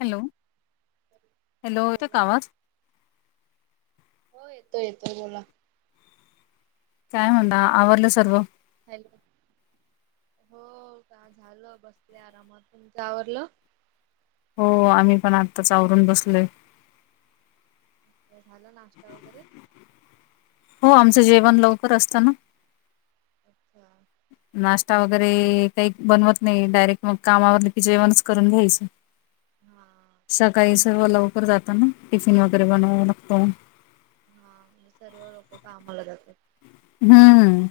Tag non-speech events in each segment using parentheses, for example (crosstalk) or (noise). Hello. Hello हा येतोय का बोला, आवाज हो येतोय येतोय बोला. काय म्हणा आवरल सर्व. हॅलो, हो का झाल बसले आरामात तुमच आवरल. हो आम्ही पण आत्ताच आवरून बसलोय. झालं नाश्ता वगैरे हो आमचं जेवण लवकर असतंना. अच्छा. नाश्ता वगैरे काही बनवत नाही डायरेक्ट मग कामावरलं की जेवणच करून घ्यायचं. हा. सकाळी सर्व लवकर जातात ना टिफिन वगैरे बनवाव लागतो. हाजे सर्व लोक कामाला जातात. हम्म.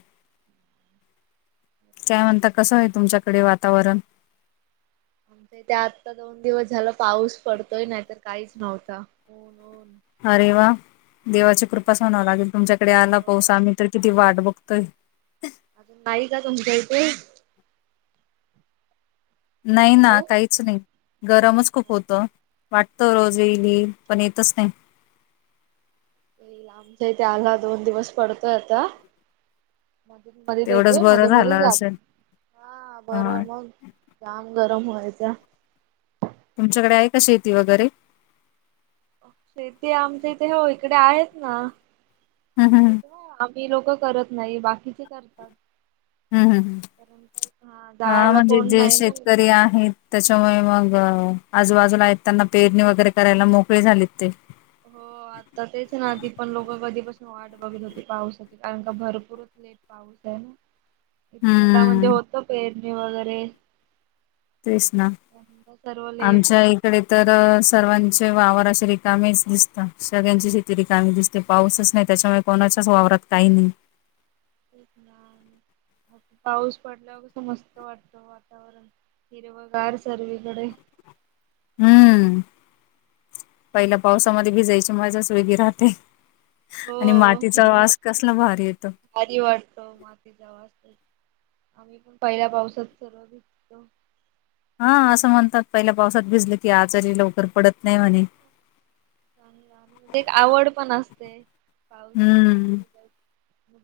काय म्हणता कस आहे तुमच्याकडे वातावरण. ते आत्ता दोन दिवस झाला पाऊस पडतोय नाहीतर काहीच नव्हत न ऊन. अरे वा देवाची कृपा स आता म्हणाव लागेल तुमच्याकडे आला पाऊस हो आम्ही तर किती वाट बघतोय. अजून नाही का तुमच्या इथे. नाही ना हॅलो. काहीच नाही. गरमच खूप होत वाटत रोज एइल एइल पण येतच नाही. एइल आमच्या ईते आला दोन दिवस पडतोय आता. मध मधत तेवढंच येतोय बरं मध्ये मध्ये झालं जात, असेल. हा बर हा मग जाम गरम व्हायचा. तुमच्याकडे आहे का शेती वगैरे. शेती आमच्या इथे हो इकडे आहेत ना हम्म हम्म आमच्या इथ. हो आम्ही लोक करत नाही बाकीचे करतात. हम् हम्, कारण हा जायला म्हणजे कोण जे नाही ना शेतकरी मित्र. आहेत. त्याच्यामुळे मग अ आजूबाजूला आहेत त्यांना पेरणी वगैरे करायला मोकळे झाले ते. हो. आता तेच ना आधी पण लोक कधीपासून वाट बघत होती पावसाची कारण का भरपूरच लेट.. पाऊस आहे ना, त्याला म्हणजे हम्म. होत पेरणी वगैरे. तेच ना, सर्व लेट आमच्या एक.. तिकडे तर सर्वांचे वावर असे रिकामेच दिसतात सगळ्यांची शेती रिकामी दिस... ते पाऊसच नाही त्याच्यामुळे कोणाच्याच वावरात काही नाही. पाऊस पडल्यावर कस मस्त वाटत वातावरण. हिरव गार सर्वीकडे. हम्म, पहिल्या पावसामध्ये भिजयची माजाच वेगळी राहते. आणि हो मातीचा मग वास कसला भारी येतो. भारी वाटतो मातीचा वास आम्ही पण पहिल्या पावसात सर्व भजतो. हा अस म्हणतात पहिल्या पावसात भिजल की आजारी लवकर पडत नाही म्हणे. चणजे एक आवड म्हणा पण असते पावसाची. हं,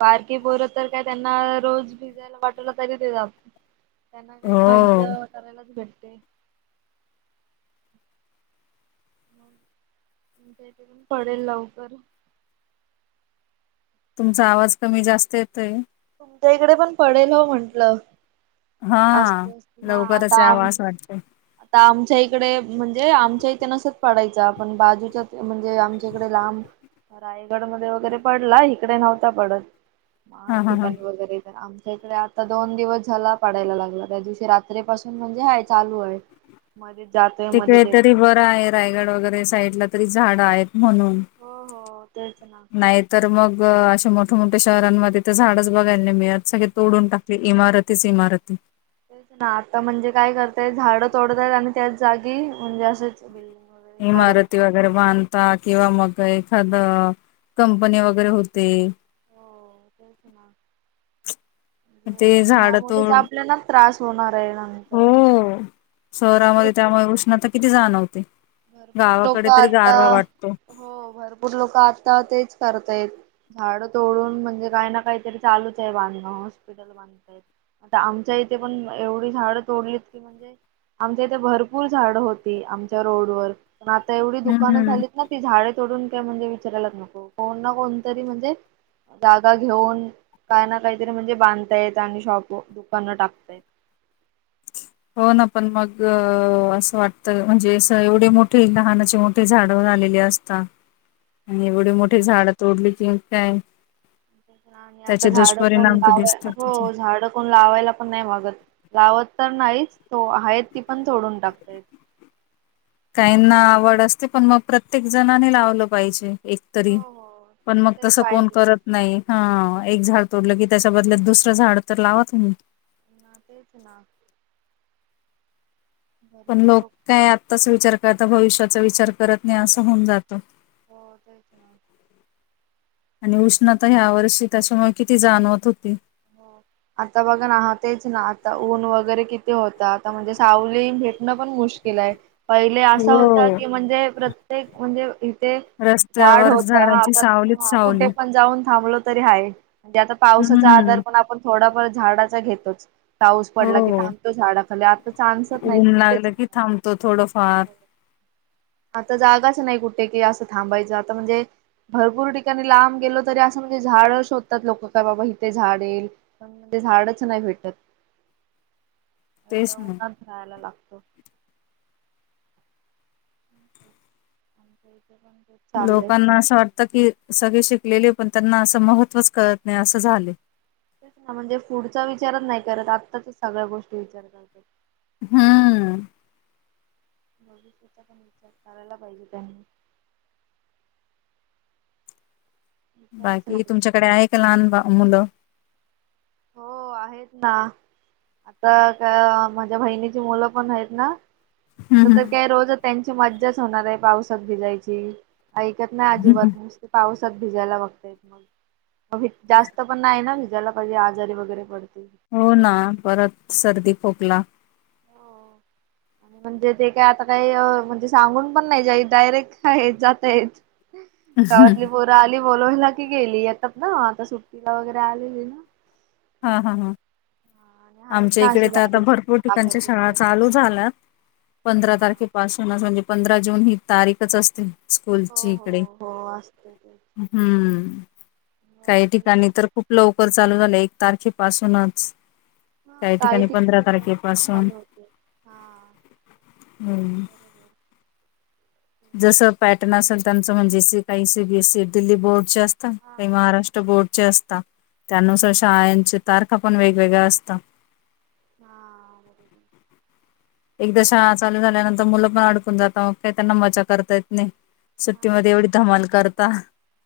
बारकी पोर तर काय त्यांना रोज भिजायला पाठवल तरी ते जात त्यांना काही मज हो. करायलाच भेटतय. पडेल लवकर तुमचा आवाज कमी जास्त येतोय. तुमच्या इकडे पण पडेल हो म्हंटल. हा लवकरच आता यावा आम अस वाटतंय. आता आमच्या इकडे म्हणजे आमच्या इथं नसच पाडायच पण बाजूच्या म्हणजे आमच्या कडे लांब रायगड मध्ये वगैरे पडला इकडे नव्हता पडत. महाड हां, हां, हां. ठिकाणी वगैरे तर आमच्या इकडे आता दोन दिवस झाला पडायला लागला त्या दिवशी रात्रीपासून म्हणजे हाय चालू आहे. मध्ये जाते. तिकडे तरी बरं आहे रायगड वगैरे साईडला तरी झाडं आहेत म्हणून हो हो तेच ना नाही तर मग अे मोठया मोठ्या शहरांमध्ये तर झाडच बघायला नाही मिळत सगळे तोडून नाही. टाकले. इमारतीच इमारती तेच ना आता म्हणजे काय करताय झाडं तोडतायत आणि त्याच जागी म्हणजे असेच बिल्डिंग इमारत वगैरे बांधता किंवा मग एखाद कंपनी वगैरे होते. हो तेच ना ते म्हजे झाडं ह्यामुळेच तोड आपल्याला त्रास होणार आहे ना. हो शहरामध्ये त्यामुळे लोक उष्णता किती जाणवते. भरपूर गावाकडे लोक तरी आता गारवा वाटतो. हो भरपूर लोक आता तेच करताय. झाड तोडून म्हणजे काय ना काहीतरी चालूच आहे बांधकाम हॉस्पिटल आता आमच्या इथे पण एवढी झाडं तोडलीत की म्हणजे आमच्या इथे भरपूर झाड होती आमच्या रोडवर पण आता एवढी दुकानं हम्म झाली. ना ती झाडे तोडून काय म्हणजे विचारायलाच नको कोण ना कोणतरी म्हणजे जागा घेऊन काय ना काहीतरी म्हणजे बांधतायेत आणि शॉप दुकान टाकताय. हो ना पण मग असं वाटतं म्हणजे एवढे मोठे लहानाचे मोठे ते झाडवून आलेले असतात. आणि एवढी मोठी झाडं तोडली की काय आणि त्याचे आता झाड कोण दुष्परिणाम तर लाव दिसतात. हो झाड कोण लावायला पण नाही मागत लावत तर नाही तो आहेत ती पण सोडून टाकतेत काहीना आवड असते पण मग प्रत्येक जणाने लावलं पाहिजे. एकतरी हो हो पण मग एकतरी तसं कोण पाहिजे. करत. नाही हा एक झाड तोडलं की त्याच्या बदलत दुसरं झाड तर लावा तुम्ही ना तेच ना (unintelligible) पण लोक काय आत्ताच विचार करता भविष्याचा विचार करत. अस होऊन जात. हो तेच ना. आणि उष्णता ह्या वर्षी त्याच्यामुळे किती जाणवत होती. आता बघ ना तेच ना आता ऊन वगैरे किती होत आता म्हणजे सावली भेटणं पण मुश्कल लाय पहिले असा होता हो. की म्हणजे प्रत्येक म्हणजे ते झाड रस्त्यावर होत हा झाडांची प्रत्येक सावलीच हा सावली कुठे पण जाऊन थांबल तरी आहे. म्हणजे आता पावसाचा हम्म आधार पण आपण थोडाफार झाडाचा घेतोच. पाऊस पडला की हो थांबतो झाडाखाली आता चान्सच नाहीत ऊन कुठेच? लागलं की थांबतो थोडंफार (inaudible) आता जागाच नाही कुठे कि असं थांबायचं आता म्हणजे. भरपूर ठिकाणी लांब गेलो तरी असं म्हणजे झाडं शोधतात लोक काय बाबा. ते झाडे, ते झाडच नाही भेटत. तेच ना. जायला लागतो. (inaudible) लोकांना असं वाटतं की सगळे शिकलेले पण त्यांना असं महत्त्वच कळत नाही असं झाले. नाही म्हणजे फूडचा विचारच नाही करत आत्ताचच सगळ्या गोष्टी विचार करतात. हम्म. फुडचा पण विचार करायला पाहिजे त्यांनी. विचारच बाकी नाही तुमच्याकडे आहे का लहान मुलं? हो आहेत ना. आता काय माझ्या बहिणीची मुलं पण आहेत ना. आता तर काही रोज त्यांची मज्जाच होणार आहे पावसात भिजायची ऐकत नाही अजिबात न. पावसात भिजायला बघतात म्हणजे जास्त पण नाही ना भिजायला पाहिजे. आजारी वगैरे पडतील. हो ना परत सर्दी, खोकला. आणि म्हणजे ते काय आता काही म्हणजे सांगून पण नाहीई डायरेक्ट आहेत जातय आहेत. गावातली पोरं आली बोलवुन गेली येतात ना आता सुट्टीला वगैरे आलेली ना- हा आणि हा ह, हा आणि आहेत आमच्या ना इकडे असे तर आता बाजूचे भरपूर ठिकाणच्या काकाचे शाळा वगैरे. चालू झाल्यात. पंधरा हा तारखेपासूनच म्हणजे पंधरा जून ही तारीखच असते. हो स्कूलची हो इकडे हो असते हम्म काही ते. ठिकाणी तर खूप लवकर चालू झालं एक तारखेपासूनच. हा काही ठिकाणी पंधरा तारखे लवकर पासून, चालू होते हा हम्‌ बरोबर जसं पॅटर्न असेल त्यांचं म्हणजे काही सीबीएस सी. दिल्ली बोर्डचे असतात हा काही महाराष्ट्र बोर्डचे असतात. त्यानुसार शाळंच्या तारखा पण वेगवेगळ्या असतात. (inaudible) एकदा शाळा चालू झाल्यानंतर मुलं पण अडकून जातात काही त्यांना मजा करता येत नाही. नाही सुट्टीमध्ये ना एवढी धमाल करता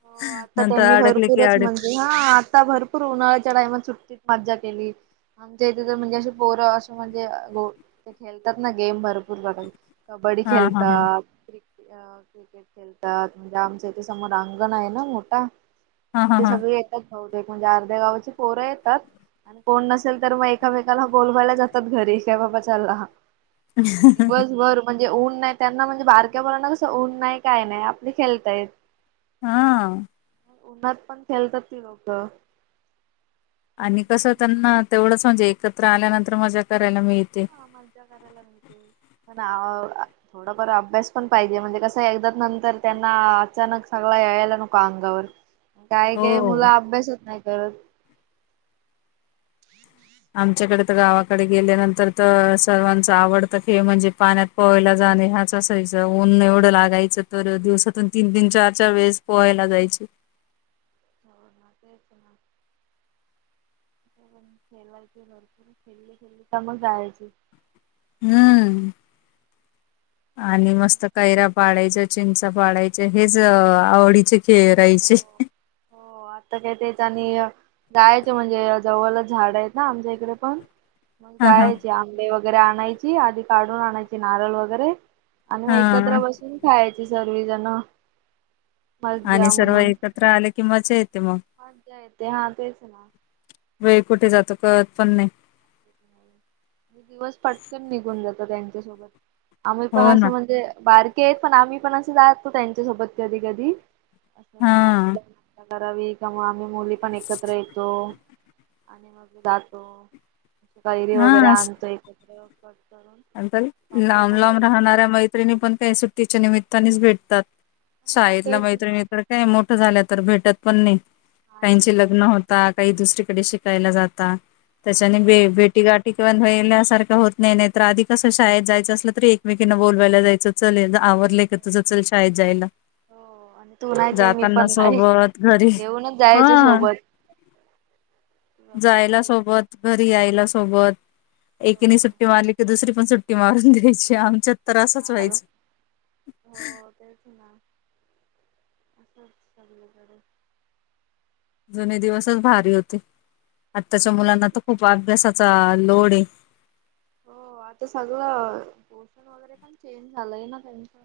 हो आता नंतर त्यांनी अडकले की भरपूरच अड म्हणजे हा आता भरपूर उन्हाळ्याच्या टाइमात सुट्टीत मज्जा केली. आमच्या इथे तर म्हणजे अस पोर असं म्हणजे ग ते खेळतात ना गेम भरपूर सगळं. कबड्डी हा हा हा खेळतात, क्रिकेट खेळतात म्हणजे आमच इथे समोर अंगण आहे ना मोठा हा हा तिथे हा. सगळे. तेक म्हणजे अर्ध्या गावाची पोरं येतात. कोण नसेल तर मग एकामेकाला बोलवायला जातात घरी काय बाबा चाला ह. पण दिवसभर म्हणजे ऊन नाही त्यांना म्हणजे बारक्यावररना कसं ऊन. नाही काय नाही आपले खेळताय. हा. उन्हात पण खेळतात ती लोकं. आणि कसं त्यांना तेवढंच म्हणजे एकत्र आल्यानंतर माझ्या करायला मीळते. हा. थोडाफार अभ्यास पण पाहिजे म्हणजे कस एकदाच नंतर त्यांना अचानक सग यायला नको अंगावर. काही काही हो. मुल अभ्यासच नाही करत. आमच्याकडे तर गावाकडे गेल्यानंतर तर सर्वांच आवडतं हे म्हणजे पाण्यात पोहायला जाणे हाच असायचा ऊन एवढं लागायचं तर दिवसातून तीन, तीन चार, चार वेळेस पोहायला जायचे. (inaudible) खेलवायचे भरपूर खेळली, खेळली तर मग जायचे. हं तेच आणि ना. मस्त कैराब. पाडायचं चिंचा, पाडायच हेच आवडीचे खेळ राहयचे. म आता काय तेच आणि जायच म्हणजे जवल झाड आहेत ना आमच्या इकडे पण. मग हां हां. जायचे आंब वगैरे आणायची आधी काढून आणायची नारळ वगैरे. आणि मग एकत्र हां बसून खायची सर्वि जण. आणि सर्व एकत्र आले किं मजा येते म. मज्जा येते हा तेच ना वेळ कुठे जातो कळत पण नाही. (inaudible) दिवस पटकन निघून जातो त्यांच्यासोबत आम्ही पण हो ना. असं म्हणजे बारीक. ते पण आम्ही पण असं जातो त्यांच्यासोबत कधी, कधी. हां. करावी का म आम्ही मुली पण एकत्र येतो आणि मग जातो. कैरी वगैरे आणतो एकत्र. आंकल कापून लांब, वगैरे लांब खातो. राहणाऱ्या मैत्रिणी पण काही सुट्टीच्या निमित्तानेच भेटतात. हो शाळेतला तेच मैत्रिणी तर काय मोठ झाल्या तर भेटत पण नाही नाही काहीची भेटत. लग्न हो ता, काही दुसरीकडे शिकायला जाता, हो त्याच्यानेे भेटी गाठी (unintelligible) तर आधी कसं शाळेत जायचं असलं तरी एकमेकीनं बोवायला जायचो चल ये आवर. ले क तुज चल शाळेत जायला. हो तू नाही तर मी जाताना पण नाही सोबत घरी घेऊनच हा जायचो सोबत. बाबा जायला चल. सोबत घरी यांयला सोबत, हो एकिने सुट्टी मारली की दुसरी पण सुट्टी मारून द्यायची आमच्यात. तर असंच येणार. व्हायचं. (inaudible) जुने दिवसच भारी होते, आत्ताच्या भारी मुलांना होती. तर खूप अभ्यासाचा लोड हे. हो आता सगळं पोर्षण वगैरे पण चेंज झालंय ना त्यांचं.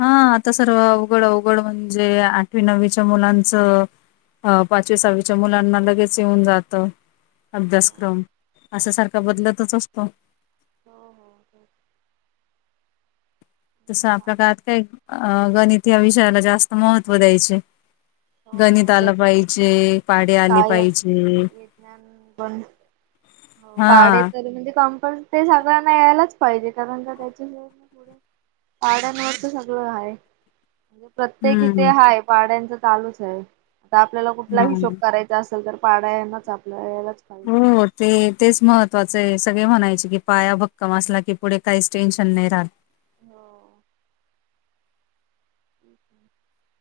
हा आता सर्व अवघड, अवघड म्हणजे आठवी नववीच्या मुलांचं. अ पाचवी, सहावीच्या मुलांना लगेच येऊन जातं. हो अभ्यासक्रम असा सारखा बदलतच असतो. हो, हो, हो! तसं आपल्या चालेल. काळात काय अ गणित या विषयाला जास्त महत्त्व द्यायचे. गणित हो ते आलं पाहिजे, पाडे आले सायन पाहिजे. विज्ञान गण हो पाडे हा. तरी म्हणजे कंपल ते सगळ्यांना यायलाच पाहिजे कारण कां त्याच्यामूळ पुढ पाड्यांवर तर सगळं आहे. प्रत्येक इथे हम्म हाय, पाड्यांच चालूच आहे, आता आपल्याला कुठला हिशोब हम्म. कराय चा असेल तर पाडा ये नाच आपल यांलाच पाहिजे. हो ते तेच महत्वाचं आहे सगळे म्हणायचे की पाया भक्कम असला की पुढे काहीच टेन्शन नाही राहत. हो, (inaudible)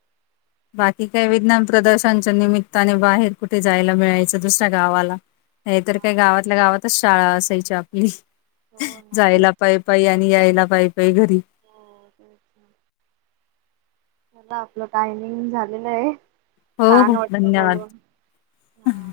(inaudible) बाकी काय विज्ञान प्रदर्शनच्या निमित्ताने, बाहेर कुठे जायला मिळायचं दुसऱ्या गावाला. हे तर हा काय, गावातल्या गावातच शाळा असायची आपली. हो ना जायला तेच पाय पाई आणि यायला पाय पाई घरी. हो, ते चला आपलं टायमिंग झालेलं य. हो हो छान वाटतं धन्यवाद. बोलून. हा.